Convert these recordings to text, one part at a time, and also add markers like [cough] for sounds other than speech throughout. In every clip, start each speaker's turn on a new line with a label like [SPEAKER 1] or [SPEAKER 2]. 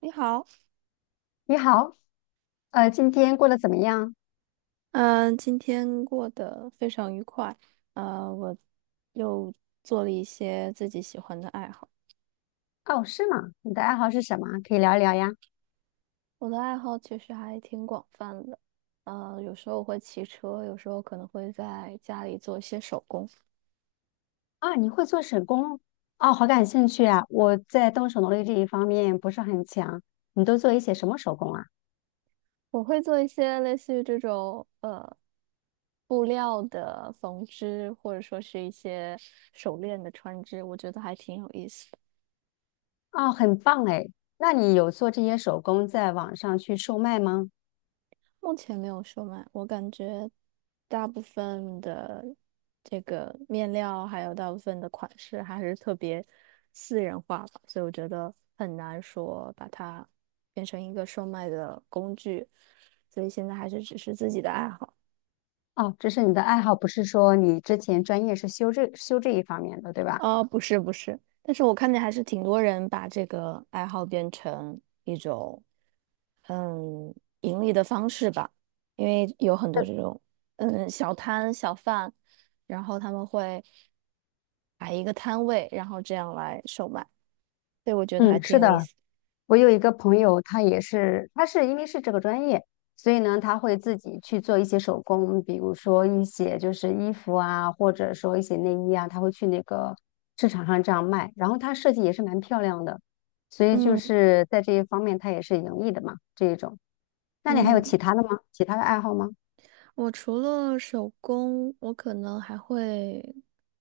[SPEAKER 1] 你好。
[SPEAKER 2] 你好，今天过得怎么样？
[SPEAKER 1] 嗯、今天过得非常愉快，我又做了一些自己喜欢的爱好。
[SPEAKER 2] 哦，是吗？你的爱好是什么？可以聊一聊呀。
[SPEAKER 1] 我的爱好其实还挺广泛的，有时候我会骑车，有时候可能会在家里做一些手工。
[SPEAKER 2] 啊，你会做手工？哦，好感兴趣啊！我在动手能力这一方面不是很强。你都做一些什么手工啊？
[SPEAKER 1] 我会做一些类似于这种布料的缝制，或者说是一些手链的穿织，我觉得还挺有意思的。
[SPEAKER 2] 哦，很棒哎。那你有做这些手工在网上去售卖吗？
[SPEAKER 1] 目前没有售卖，我感觉大部分的这个面料，还有大部分的款式还是特别私人化吧，所以我觉得很难说把它变成一个售卖的工具，所以现在还是只是自己的爱好。
[SPEAKER 2] 哦，这是你的爱好，不是说你之前专业是修这一方面的，对吧？
[SPEAKER 1] 哦，不是不是，但是我看见还是挺多人把这个爱好变成一种盈利的方式吧，因为有很多
[SPEAKER 2] 是
[SPEAKER 1] 这种小摊小贩，然后他们会摆一个摊位，然后这样来售卖，所以我觉得还
[SPEAKER 2] 嗯，
[SPEAKER 1] 挺
[SPEAKER 2] 是
[SPEAKER 1] 有意
[SPEAKER 2] 的，
[SPEAKER 1] 思。
[SPEAKER 2] 我有一个朋友，他也是，他是因为是这个专业，所以呢，他会自己去做一些手工，比如说一些就是衣服啊，或者说一些内衣啊，他会去那个市场上这样卖。然后他设计也是蛮漂亮的，所以就
[SPEAKER 1] 嗯
[SPEAKER 2] 是在这一方面，他也是盈利的嘛，这一种。那你还有
[SPEAKER 1] 嗯。
[SPEAKER 2] 其他的吗？其他的爱好吗？
[SPEAKER 1] 我除了手工，我可能还会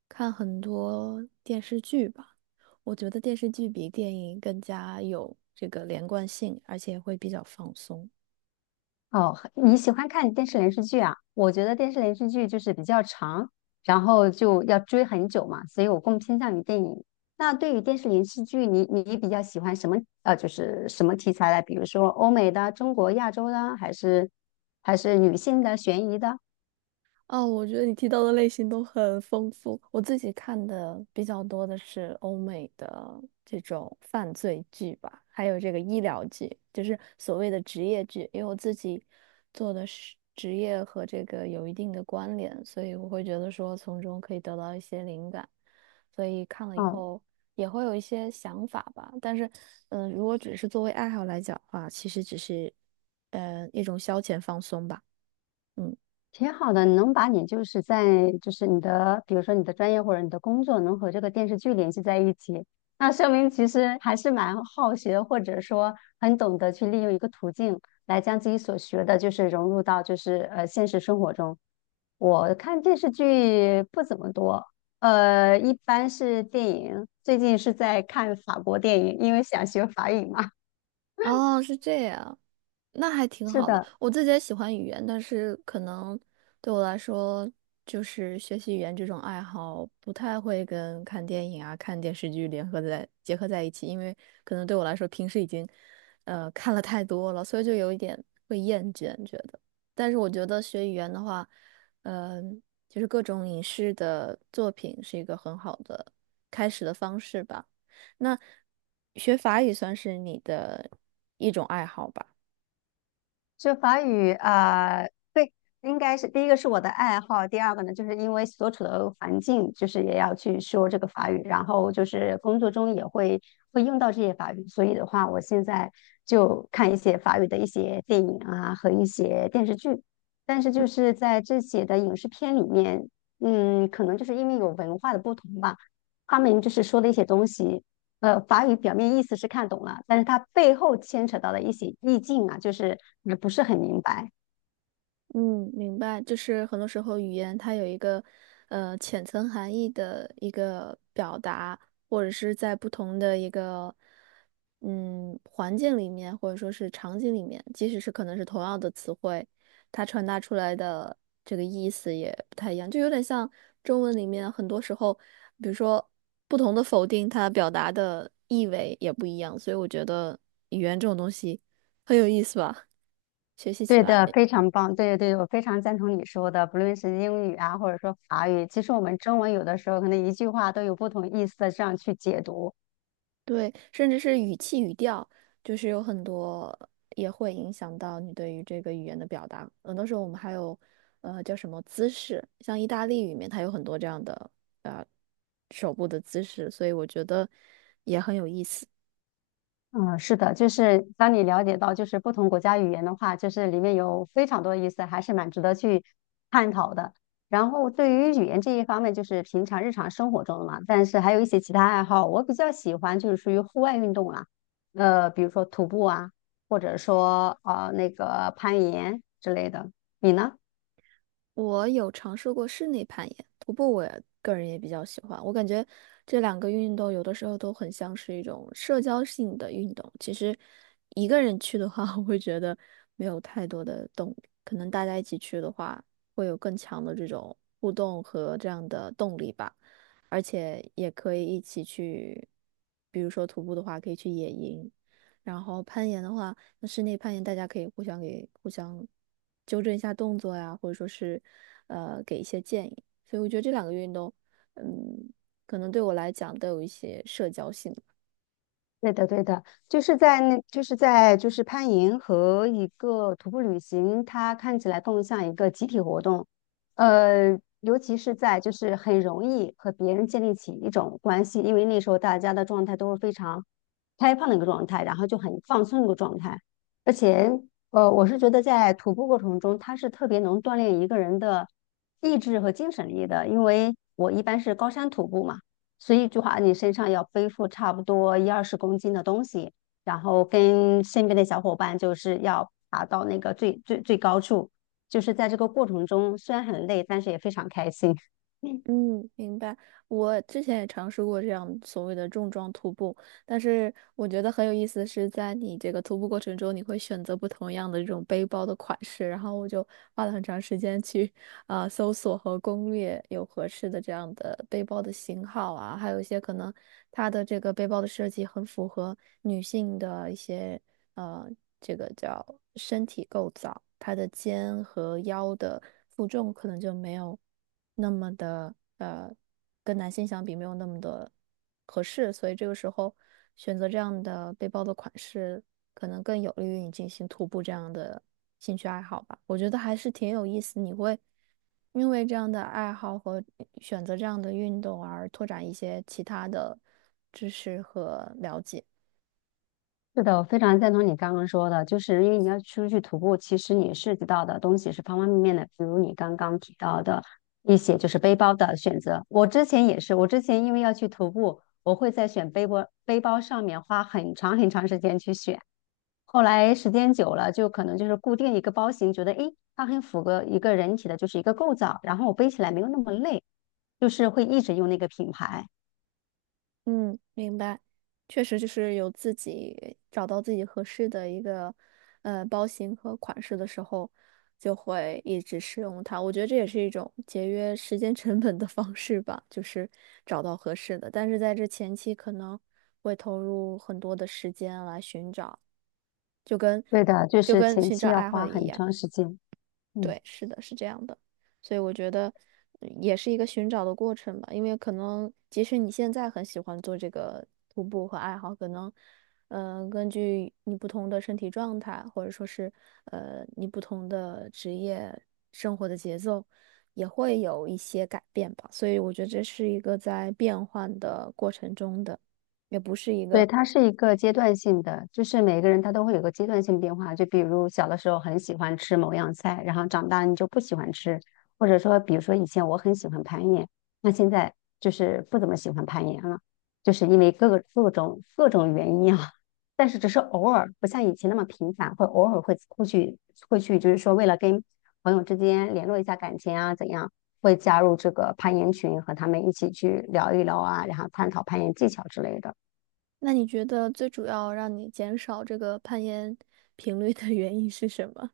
[SPEAKER 1] 看很多电视剧吧。我觉得电视剧比电影更加有这个连贯性，而且会比较放松。
[SPEAKER 2] 哦，你喜欢看电视连续剧啊？我觉得电视连续剧就是比较长，然后就要追很久嘛，所以我更偏向于电影。那对于电视连续剧，你比较喜欢什么？就是什么题材的？比如说欧美的、中国、亚洲的，还是还是女性的、悬疑的？
[SPEAKER 1] 哦，我觉得你提到的类型都很丰富。我自己看的比较多的是欧美的这种犯罪剧吧，还有这个医疗剧，就是所谓的职业剧。因为我自己做的是职业和这个有一定的关联，所以我会觉得说从中可以得到一些灵感，所以看了以
[SPEAKER 2] 哦。
[SPEAKER 1] 后也会有一些想法吧。但是，如果只是作为爱好来讲的话，其实只是一种消遣放松吧。嗯。
[SPEAKER 2] 挺好的，能把你就是在就是你的，比如说你的专业或者你的工作，能和这个电视剧联系在一起，那说明其实还是蛮好学，或者说很懂得去利用一个途径来将自己所学的，就是融入到就是现实生活中。我看电视剧不怎么多，一般是电影，最近是在看法国电影，因为想学法语嘛。[laughs]
[SPEAKER 1] 哦，是这样。那还挺
[SPEAKER 2] 是
[SPEAKER 1] 好的。
[SPEAKER 2] 的。
[SPEAKER 1] 我自己也喜欢语言，但是可能对我来说，就是学习语言这种爱好不太会跟看电影啊、看电视剧联合在结合在一起，因为可能对我来说平时已经看了太多了，所以就有一点会厌倦觉得。但是我觉得学语言的话，嗯、就是各种影视的作品是一个很好的开始的方式吧。那学法语算是你的一种爱好吧？
[SPEAKER 2] 就法语啊、对，应该是第一个是我的爱好，第二个呢，就是因为所处的环境，就是也要去说这个法语，然后就是工作中也会会用到这些法语，所以的话，我现在就看一些法语的一些电影啊和一些电视剧，但是就是在这些的影视片里面，嗯，可能就是因为有文化的不同吧，他们就是说的一些东西。法语表面意思是看懂了，但是它背后牵扯到的一些意境啊，就是也不是很明白。
[SPEAKER 1] 嗯，明白，就是很多时候语言它有一个浅层含义的一个表达，或者是在不同的一个环境里面，或者说是场景里面，即使是可能是同样的词汇，它传达出来的这个意思也不太一样，就有点像中文里面很多时候，比如说不同的否定，它表达的意味也不一样，所以我觉得语言这种东西很有意思吧，学习起
[SPEAKER 2] 对
[SPEAKER 1] 来。
[SPEAKER 2] 的，非常棒。对对，我非常赞同你说的，不论是英语啊，或者说法语，其实我们中文有的时候可能一句话都有不同意思的这样去解读。
[SPEAKER 1] 对，甚至是语气语调，就是有很多也会影响到你对于这个语言的表达。很多时候我们还有，叫什么姿势，像意大利语里面它有很多这样的呃手部的姿势，所以我觉得也很有意思。
[SPEAKER 2] 嗯，是的，就是当你了解到就是不同国家语言的话，就是里面有非常多的意思，还是蛮值得去探讨的。然后对于语言这一方面，就是平常日常生活中的嘛，但是还有一些其他爱好，我比较喜欢就是属于户外运动啦，比如说徒步啊，或者说那个攀岩之类的。你呢？
[SPEAKER 1] 我有尝试过室内攀岩，徒步我也个人也比较喜欢。我感觉这两个运动有的时候都很像是一种社交性的运动。其实一个人去的话，[laughs] 我会觉得没有太多的动力。可能大家一起去的话，会有更强的这种互动和这样的动力吧。而且也可以一起去，比如说徒步的话，可以去野营，然后攀岩的话，那室内攀岩大家可以互相给互相纠正一下动作呀，或者说是给一些建议。所以我觉得这两个运动，嗯，可能对我来讲都有一些社交性。
[SPEAKER 2] 对的，对的，就是在那，就是在就是攀岩和一个徒步旅行，它看起来更像一个集体活动，尤其是在就是很容易和别人建立起一种关系，因为那时候大家的状态都是非常开放的一个状态，然后就很放松的一个状态，而且我是觉得在徒步过程中，它是特别能锻炼一个人的意志和精神力的，因为我一般是高山徒步嘛。所以就话你身上要背负差不多一二十公斤的东西，然后跟身边的小伙伴就是要爬到那个最高处，就是在这个过程中虽然很累，但是也非常开心。[laughs] 嗯
[SPEAKER 1] 嗯，明白。我之前也尝试过这样所谓的重装徒步，但是我觉得很有意思的是，在你这个徒步过程中，你会选择不同样的这种背包的款式，然后我就花了很长时间去搜索和攻略有合适的这样的背包的型号啊，还有一些可能它的这个背包的设计很符合女性的一些呃，这个叫身体构造，他的肩和腰的负重可能就没有那么的跟男性相比没有那么的合适，所以这个时候选择这样的背包的款式，可能更有利于你进行徒步这样的兴趣爱好吧。我觉得还是挺有意思，你会因为这样的爱好和选择这样的运动而拓展一些其他的知识和了解。
[SPEAKER 2] 是的，我非常赞同你刚刚说的，就是因为你要出去徒步，其实你涉及到的东西是方方面面的，比如你刚刚提到的一些就是背包的选择。我之前也是，我之前因为要去徒步，我会在选背包背包上面花很长很长时间去选。后来时间久了，就可能就是固定一个包型，觉得诶，它很符合一个人体的就是一个构造，然后我背起来没有那么累，就是会一直用那个品牌。
[SPEAKER 1] 嗯，明白，确实就是有自己找到自己合适的一个包型和款式的时候，就会一直使用它。我觉得这也是一种节约时间成本的方式吧，就是找到合适的。但是在这前期可能会投入很多的时间来寻找，就跟
[SPEAKER 2] 对的，就
[SPEAKER 1] 就
[SPEAKER 2] 是
[SPEAKER 1] 跟
[SPEAKER 2] 前
[SPEAKER 1] 寻
[SPEAKER 2] 期
[SPEAKER 1] 找
[SPEAKER 2] 要
[SPEAKER 1] 爱好
[SPEAKER 2] 花
[SPEAKER 1] 一
[SPEAKER 2] 很
[SPEAKER 1] 样。
[SPEAKER 2] 长时间。嗯。
[SPEAKER 1] 对，是的，是这样的，所以我觉得也是一个寻找的过程吧，因为可能即使你现在很喜欢做这个徒步和爱好，可能，根据你不同的身体状态，或者说是你不同的职业生活的节奏，也会有一些改变吧，所以我觉得这是一个在变换的过程中的，也不是一
[SPEAKER 2] 对，
[SPEAKER 1] 个。
[SPEAKER 2] 它是一个阶段性的，就是每个人他都会有个阶段性变化。就比如小的时候很喜欢吃某样菜，然后长大你就不喜欢吃，或者说，比如说以前我很喜欢攀岩，那现在就是不怎么喜欢攀岩了，就是因为各种原因啊。[laughs] 但是只是偶尔，不像以前那么频繁，会偶尔会去，就是说为了跟朋友之间联络一下感情啊，怎样，会加入这个攀岩群，和他们一起去聊一聊啊，然后探讨攀岩技巧之类的。
[SPEAKER 1] 那你觉得最主要让你减少这个攀岩频率的原因是什么？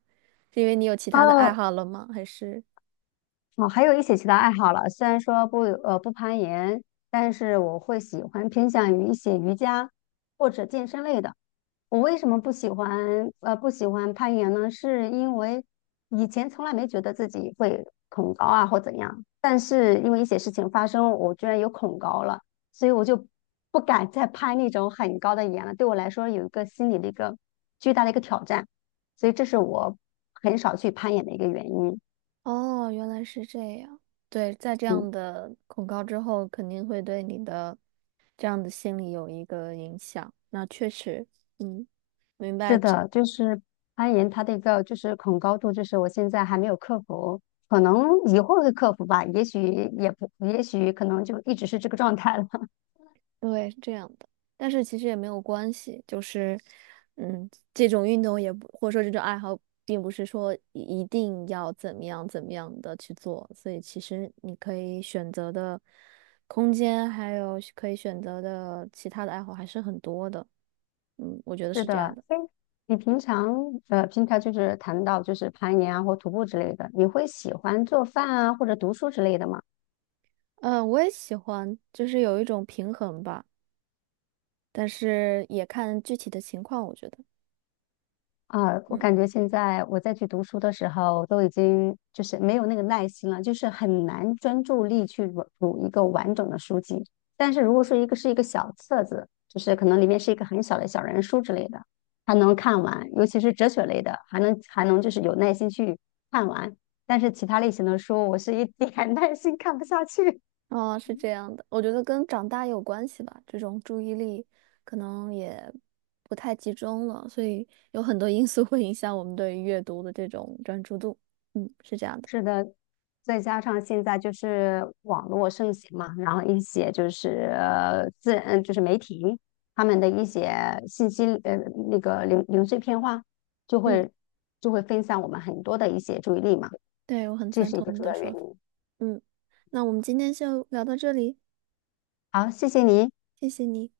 [SPEAKER 1] 是因为你有其他的爱
[SPEAKER 2] 哦，
[SPEAKER 1] 好了吗？还是？
[SPEAKER 2] 哦，还有一些其他爱好了。虽然说不攀岩，但是我会喜欢偏向于一些瑜伽或者健身类的。我为什么不喜欢攀岩呢？是因为以前从来没觉得自己会恐高啊或怎样，但是因为一些事情发生，我居然有恐高了，所以我就不敢再攀那种很高的岩了。对我来说有一个心理的一个巨大的一个挑战，所以这是我很少去攀岩的一个原因。
[SPEAKER 1] 哦，原来是这样。对，在这
[SPEAKER 2] 嗯。
[SPEAKER 1] 样的恐高之后，肯定会对你的这样的心理有一个影响。那确实，嗯，明
[SPEAKER 2] 是
[SPEAKER 1] 白。
[SPEAKER 2] 的，就是攀岩，它的一个就是恐高度，就是我现在还没有克服，可能以后会克服吧，也许也不，也许可能就一直是这个状态了。[laughs]
[SPEAKER 1] 对，是这样的，但是其实也没有关系，就是，嗯，这种运动也不，或者说这种爱好，并不是说一定要怎么样怎么样的去做，所以其实你可以选择的空间，还有可以选择的其他的爱好还是很多的，嗯，我觉得
[SPEAKER 2] 是
[SPEAKER 1] 是这样
[SPEAKER 2] 的，
[SPEAKER 1] 的。
[SPEAKER 2] 哎，你平常平常就是谈到就是攀岩啊或徒步之类的，你会喜欢做饭啊或者读书之类的吗？
[SPEAKER 1] 嗯，我也喜欢，就是有一种平衡吧，但是也看具体的情况，我觉得。
[SPEAKER 2] 啊，我
[SPEAKER 1] 嗯。
[SPEAKER 2] 感觉现在我再去读书的时候，都已经就是没有那个耐心了，就是很难专注力去读一个完整的书籍。但是如果说一个是一个小册子，就是可能里面是一个很小的小人书之类的，还能看完，尤其是哲学类的，还能就是有耐心去看完。但是其他类型的书，我是一点 [laughs] 耐心看不下去。
[SPEAKER 1] 哦，是这样的，我觉得跟长大有关系吧，这种注意力可能也不太集中了，所以有很多因素会影响我们对于阅读的这种专注度。嗯，是这样的。
[SPEAKER 2] 是的，再加上现在就是网络盛行嘛，然后一些就是呃自嗯就是媒体他们的一些信息那个碎片化，就
[SPEAKER 1] 嗯，
[SPEAKER 2] 会就会分散我们很多的一些注意力嘛，
[SPEAKER 1] 对，我很
[SPEAKER 2] 这
[SPEAKER 1] 赞
[SPEAKER 2] 是一
[SPEAKER 1] 同
[SPEAKER 2] 个
[SPEAKER 1] 你
[SPEAKER 2] 主
[SPEAKER 1] 的
[SPEAKER 2] 要原
[SPEAKER 1] 说
[SPEAKER 2] 因。
[SPEAKER 1] 法。嗯，那我们今天就聊到这里，
[SPEAKER 2] 好，谢谢你。
[SPEAKER 1] 谢谢你。